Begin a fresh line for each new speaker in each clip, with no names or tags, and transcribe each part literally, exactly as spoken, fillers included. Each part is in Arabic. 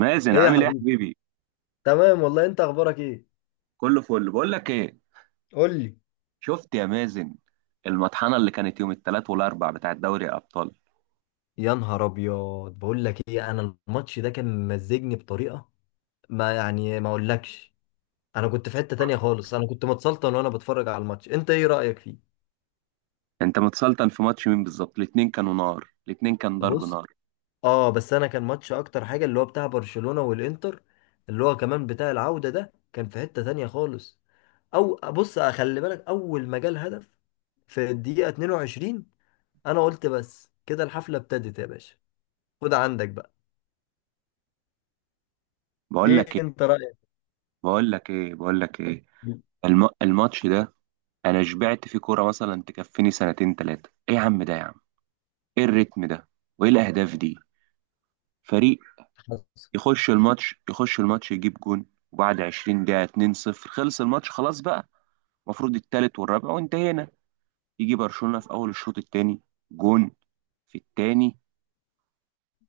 مازن،
ايه يا
عامل ايه يا
حبيبي.
حبيبي؟
تمام والله، انت اخبارك ايه؟
كله فل. بقول لك ايه
قول لي.
شفت يا مازن المطحنه اللي كانت يوم الثلاث والاربع بتاع دوري الابطال؟
يا نهار ابيض، بقول لك ايه، انا الماتش ده كان ممزجني بطريقه ما يعني ما اقولكش. انا كنت في حته تانية خالص، انا كنت متسلطن وانا بتفرج على الماتش. انت ايه رايك فيه؟
انت متسلطن في ماتش مين بالظبط؟ الاتنين كانوا نار، الاتنين كان ضرب
بص،
نار.
اه بس انا كان ماتش اكتر حاجه اللي هو بتاع برشلونه والانتر، اللي هو كمان بتاع العوده، ده كان في حته تانية خالص. او بص، خلي بالك، اول ما جال هدف في الدقيقه اتنين وعشرين، انا قلت بس كده الحفله ابتدت يا باشا. خد عندك بقى.
بقول
ايه
لك ايه
انت رايك؟
بقول لك ايه بقول لك ايه،
مم.
الم... الماتش ده انا شبعت فيه كوره، مثلا تكفيني سنتين ثلاثه. ايه يا عم ده يا عم، ايه الريتم ده وايه الاهداف دي؟ فريق
حصل.
يخش الماتش يخش الماتش يجيب جون، وبعد عشرين دقيقه اتنين صفر خلص الماتش خلاص بقى. المفروض التالت والرابع وانتهينا. يجي برشلونة في اول الشوط الثاني جون، في الثاني،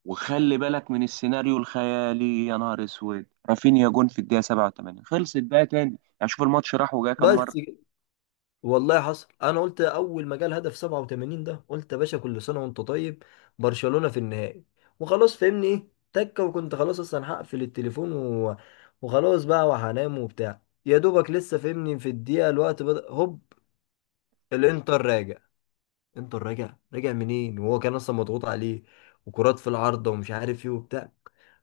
وخلي بالك من السيناريو الخيالي، يا نهار اسود رافينيا جون في الدقيقة السابعة والثمانين، خلصت بقى تاني. يعني شوف الماتش راح وجاي كام مرة.
بس كده. والله حصل. انا قلت اول ما جه الهدف سبعه وتمانين ده، قلت يا باشا كل سنه وانت طيب، برشلونه في النهائي، وخلاص. فهمني ايه تكه، وكنت خلاص اصلا هقفل التليفون و... وخلاص بقى وهنام وبتاع، يا دوبك لسه فهمني في الدقيقه، الوقت بدأ، هوب الانتر راجع. انتر راجع راجع منين، وهو كان اصلا مضغوط عليه، وكرات في العارضه ومش عارف ايه وبتاع.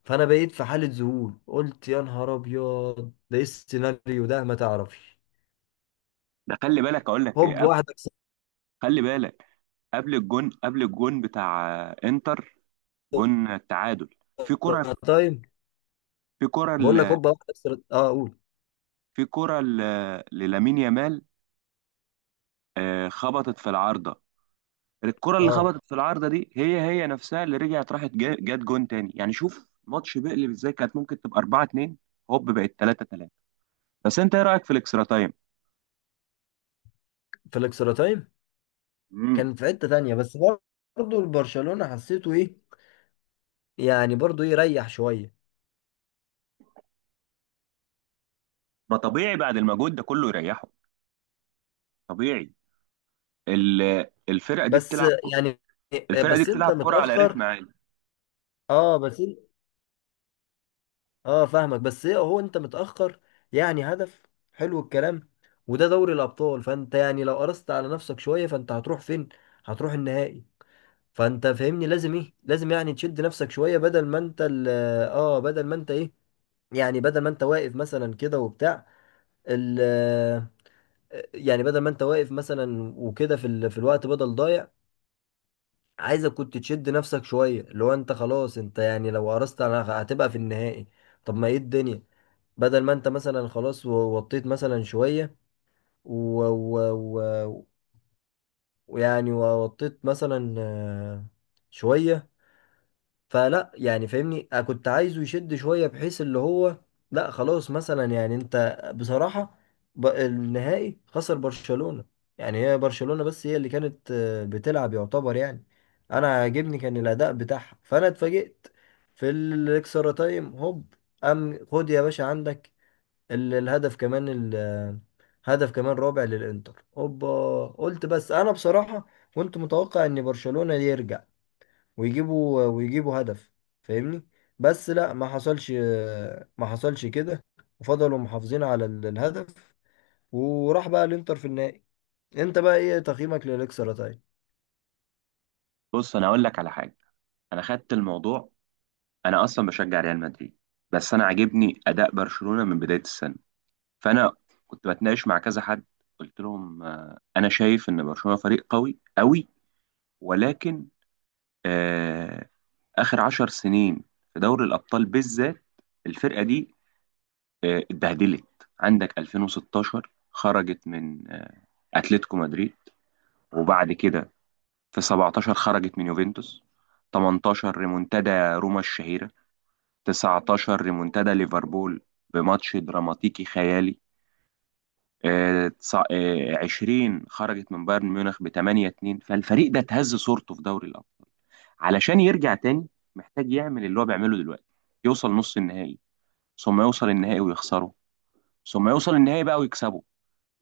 فانا بقيت في حاله ذهول، قلت يا نهار ابيض، ده ايه السيناريو ده، ما تعرفش.
ده خلي بالك، اقول لك ايه،
هوب
قبل،
واحده.
خلي بالك، قبل الجون قبل الجون بتاع آه، انتر، جون التعادل، في كرة
تايم.
في كرة
بقول لك
ل-
هوبا واحدة في الإكسترا- اه قول.
في كرة ل- للامين يامال، آه، خبطت في العارضة. الكرة اللي
اه،
خبطت في العارضة دي هي هي نفسها اللي رجعت، راحت جا- جت جون تاني. يعني شوف ماتش بيقلب ازاي، كانت ممكن تبقى اربعة اتنين هوب بقت تلاتة تلاتة. بس انت ايه رأيك في الاكسترا تايم؟
في الاكسترا تايم
امم
كان في حتة تانية، بس برضه البرشلونة حسيته ايه، يعني برضه ايه، ريح شوية.
ما طبيعي، بعد المجهود ده كله يريحه، طبيعي. ال- الفرقة دي
بس
بتلعب ك-
يعني،
الفرقة دي
بس انت
بتلعب كرة على رتم
متأخر.
عالي.
اه بس إن- اه فاهمك، بس ايه هو انت متأخر، يعني هدف. حلو الكلام. وده دوري الأبطال، فانت يعني لو قرصت على نفسك شوية فانت هتروح فين؟ هتروح النهائي. فانت فاهمني، لازم ايه، لازم يعني تشد نفسك شوية بدل ما انت ال- اه بدل ما انت ايه، يعني بدل ما انت واقف مثلا كده وبتاع ال، يعني بدل ما انت واقف مثلا وكده في ال... في الوقت بدل ضايع، عايزك كنت تشد نفسك شويه، اللي هو انت خلاص، انت يعني لو قرصت انا هتبقى في النهائي. طب ما ايه الدنيا، بدل ما انت مثلا خلاص و- وطيت مثلا شويه و... و... و... ويعني وطيت مثلا آه، شويه. فلا يعني فاهمني، أنا كنت عايزه يشد شوية بحيث اللي هو، لا خلاص مثلا، يعني انت بصراحة، ب- النهائي خسر برشلونة. يعني هي برشلونة بس هي اللي كانت آه، بتلعب يعتبر يعني. انا عاجبني كان الاداء بتاعها، فانا اتفاجئت في الاكسترا تايم، هوب. ام خد يا باشا عندك ال- الهدف كمان ال- آه، هدف كمان رابع للانتر، هوبا. قلت بس انا بصراحة، كنت متوقع ان برشلونة يرجع، ويجيبوا ويجيبوا هدف، فاهمني. بس لا، ما حصلش، ما حصلش كده، وفضلوا محافظين على ال- الهدف، وراح بقى الانتر في النهائي. انت بقى ايه تقييمك للاكسرة طيب؟
بص انا اقول لك على حاجة. انا خدت الموضوع، انا اصلا بشجع ريال مدريد، بس انا عاجبني اداء برشلونة من بداية السنة. فانا كنت بتناقش مع كذا حد، قلت لهم آه، انا شايف ان برشلونه فريق قوي قوي. ولكن آه، آخر عشر سنين في دوري الأبطال بالذات، الفرقة دي آه، اتبهدلت. عندك ألفين وستاشر خرجت من آه، أتلتيكو مدريد. وبعد كده في سبعتاشر خرجت من يوفنتوس. تمنتاشر ريمونتادا روما الشهيرة. تسعتاشر ريمونتادا ليفربول بماتش دراماتيكي خيالي. آه، تسع- آه، عشرين خرجت من بايرن ميونخ ب تمنية اتنين. فالفريق ده اتهز صورته في دوري الأبطال. علشان يرجع تاني محتاج يعمل اللي هو بيعمله دلوقتي، يوصل نص النهائي، ثم يوصل النهائي ويخسره، ثم يوصل النهائي بقى ويكسبه،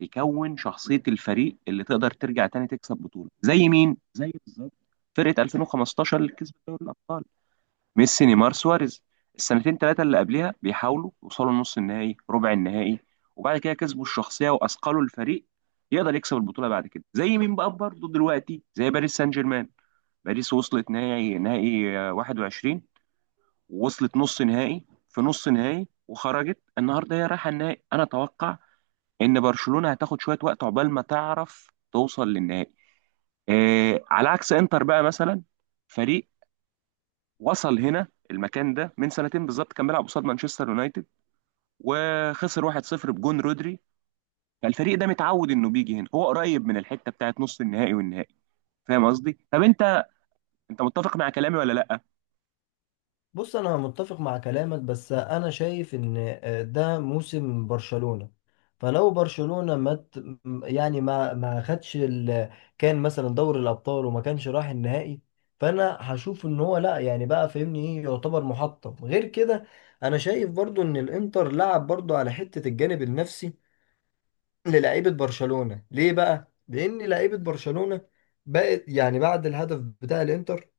يكون شخصية الفريق اللي تقدر ترجع تاني تكسب بطولة. زي مين؟ زي بالظبط فرقة ألفين وخمستاشر اللي كسبت دوري الأبطال، ميسي، نيمار، سواريز. السنتين ثلاثة اللي قبلها بيحاولوا يوصلوا نص النهائي، ربع النهائي، وبعد كده كسبوا الشخصية وأثقلوا الفريق يقدر يكسب البطولة بعد كده. زي مين بقى برضه دلوقتي؟ زي باريس سان جيرمان. باريس وصلت نهائي، نهائي آه، واحد وعشرين، ووصلت نص نهائي في نص نهائي، وخرجت النهارده هي رايحه النهائي. انا اتوقع ان برشلونه هتاخد شويه وقت عقبال ما تعرف توصل للنهائي. آه، على عكس انتر بقى مثلا، فريق وصل هنا المكان ده من سنتين بالظبط، كان بيلعب قصاد مانشستر يونايتد وخسر واحد صفر بجون رودري. فالفريق ده متعود انه بيجي هنا، هو قريب من الحته بتاعت نص النهائي والنهائي. فاهم قصدي؟ طب انت انت متفق مع كلامي ولا لا؟
بص انا متفق مع كلامك، بس انا شايف ان آه، ده موسم برشلونة. فلو برشلونة ما ت- يعني ما ما خدش ال... كان مثلا دوري الابطال وما كانش راح النهائي، فانا هشوف ان هو لا يعني بقى، فاهمني ايه، يعتبر محطم غير كده. انا شايف برضو ان الانتر لعب برضو على حتة الجانب النفسي للعيبة برشلونة. ليه بقى؟ لان لعيبة برشلونة بقت يعني بعد الهدف بتاع الانتر،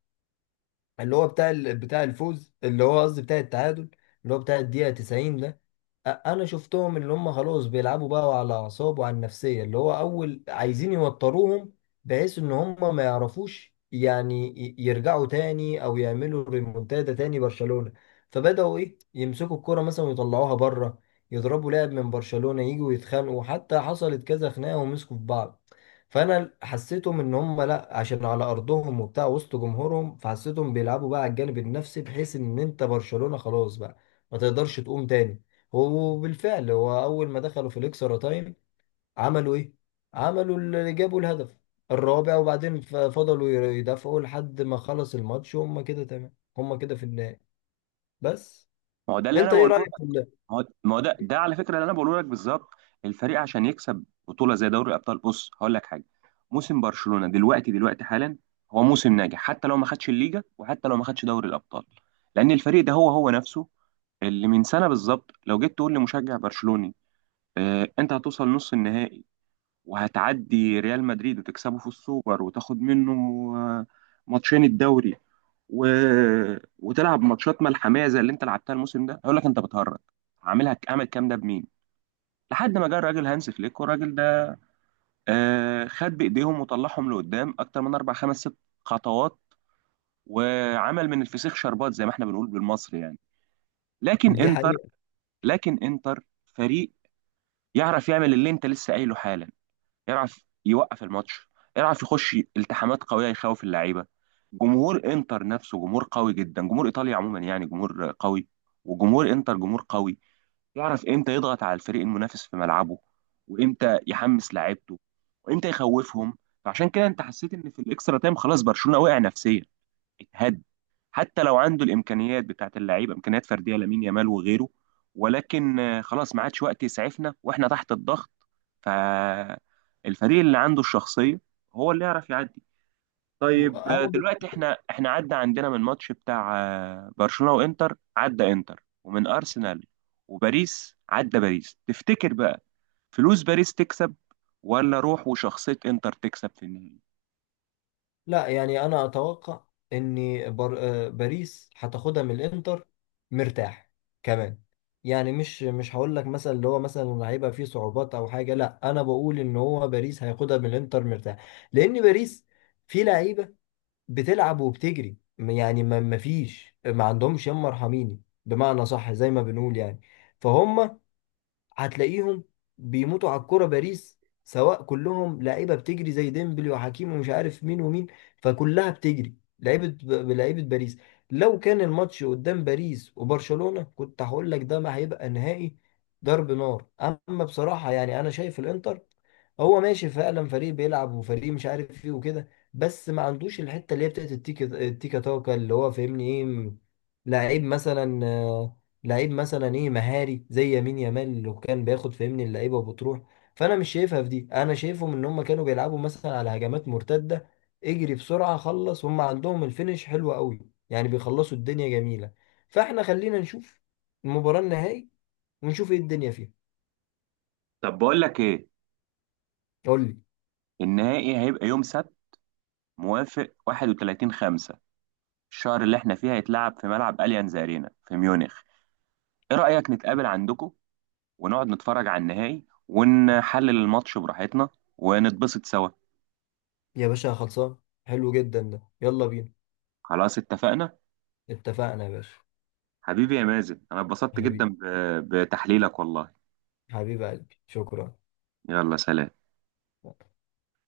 اللي هو بتاع ال- بتاع الفوز، اللي هو قصدي بتاع التعادل، اللي هو بتاع الدقيقة تسعين ده. أ- انا شفتهم اللي هم خلاص بيلعبوا بقى على اعصاب وعلى النفسية، اللي هو اول عايزين يوتروهم بحيث ان هم ما يعرفوش، يعني ي- يرجعوا تاني او يعملوا ريمونتادا تاني برشلونة. فبدأوا ايه، يمسكوا الكرة مثلا ويطلعوها بره، يضربوا لاعب من برشلونة، يجوا يتخانقوا، حتى حصلت كذا خناقة ومسكوا في بعض. فانا حسيتهم ان هم لا، عشان على ارضهم وبتاع وسط جمهورهم، فحسيتهم بيلعبوا بقى على الجانب النفسي، بحيث ان انت برشلونة خلاص بقى، ما تقدرش تقوم تاني. وبالفعل، هو اول ما دخلوا في الاكسترا تايم، عملوا ايه، عملوا اللي جابوا الهدف الرابع، وبعدين ف- فضلوا ي- يدافعوا لحد ما خلص الماتش، وهم كده تمام، هم كده في النهائي. بس.
ما هو ده اللي انا
انت ايه
بقوله. ما
رايك في ال-
هو ما هو ده ده على فكره اللي انا بقوله لك بالظبط. الفريق عشان يكسب بطوله زي دوري الابطال، بص هقول لك حاجه، موسم برشلونه دلوقتي دلوقتي حالا، هو موسم ناجح حتى لو ما خدش الليجا وحتى لو ما خدش دوري الابطال. لان الفريق ده هو هو نفسه اللي من سنه بالظبط لو جيت تقول لمشجع برشلوني آه انت هتوصل نص النهائي وهتعدي ريال مدريد وتكسبه في السوبر وتاخد منه آه، ماتشين الدوري و... وتلعب ماتشات ملحميه زي اللي انت لعبتها الموسم ده، هيقول لك انت بتهرج، عاملها اعمل الكلام ده بمين؟ لحد ما جه الراجل هانس فليك، والراجل ده آه خد بايديهم وطلعهم لقدام اكتر من اربع خمس ست خطوات، وعمل من الفسيخ شربات زي ما احنا بنقول بالمصري يعني. لكن
دي
انتر
حقيقة.
لكن انتر فريق يعرف يعمل اللي انت لسه قايله حالا، يعرف يوقف الماتش، يعرف يخش التحامات قويه، يخوف اللعيبه. جمهور انتر نفسه جمهور قوي جدا، جمهور ايطاليا عموما يعني جمهور قوي، وجمهور انتر جمهور قوي. يعرف امتى يضغط على الفريق المنافس في ملعبه، وامتى يحمس لعيبته، وامتى يخوفهم. فعشان كده انت حسيت ان في الاكسترا تايم خلاص برشلونه وقع نفسيا، هد. حتى لو عنده الامكانيات بتاعت اللعيبه، امكانيات فرديه لامين يامال وغيره، ولكن آه، خلاص، ما عادش وقت يسعفنا واحنا تحت الضغط. فالفريق اللي عنده الشخصيه هو اللي يعرف يعدي. طيب، آه،
انا
دلوقتي احنا احنا عدى عندنا من ماتش بتاع آه، برشلونه وانتر، عدى انتر، ومن ارسنال وباريس، عدى باريس. تفتكر بقى فلوس باريس تكسب، ولا روح وشخصيه انتر تكسب في النهائي؟
لا يعني انا اتوقع ان بر... آه، باريس هتاخدها من الانتر مرتاح، كمان. يعني مش مش هقول لك مثلا اللي هو مثلا هيبقى فيه صعوبات او حاجه، لا انا بقول ان هو باريس هياخدها من الانتر مرتاح، لان باريس في لعيبه بتلعب وبتجري، م- يعني ما ما فيش، ما عندهمش يما ارحميني، بمعنى صح زي ما بنقول يعني. فهم، هتلاقيهم بيموتوا على الكرة باريس، سواء كلهم لعيبة بتجري زي ديمبلي وحكيمي ومش عارف مين ومين. فكلها بتجري لعيبة، لعيبة باريس. لو كان الماتش قدام باريس وبرشلونة كنت هقول لك ده ما هيبقى نهائي، ضرب نار. اما بصراحة يعني انا شايف الانتر هو ماشي فعلا، فريق بيلعب وفريق مش عارف ايه وكده، بس ما عندوش الحته اللي هي بتاعت التيكا التيكا تاكا، اللي هو فاهمني ايه، م- لعيب مثلا آه، لعيب مثلا ايه مهاري زي يمين يامال اللي كان بياخد فاهمني اللعيبه وبتروح. فانا مش شايفها في دي، انا شايفهم ان هم كانوا بيلعبوا مثلا على هجمات مرتده، اجري بسرعه خلص، هم عندهم الفينش حلو قوي، يعني بيخلصوا الدنيا جميله. فاحنا خلينا نشوف المباراه النهائي، ونشوف ايه الدنيا فيها.
طب بقول لك ايه،
قول لي.
النهائي هيبقى يوم سبت، موافق واحد وتلاتين خمسة الشهر اللي احنا فيه، هيتلعب في ملعب أليانز أرينا في ميونخ. ايه رأيك نتقابل عندكم، ونقعد نتفرج على النهائي ونحلل الماتش براحتنا ونتبسط سوا؟
يا باشا خلصان، حلو جدا ده، يلا بينا.
خلاص، اتفقنا.
اتفقنا يا باشا.
حبيبي يا مازن، انا اتبسطت جدا
حبيبي،
ب- بتحليلك والله.
حبيب قلبي، شكرا.
يلا سلام.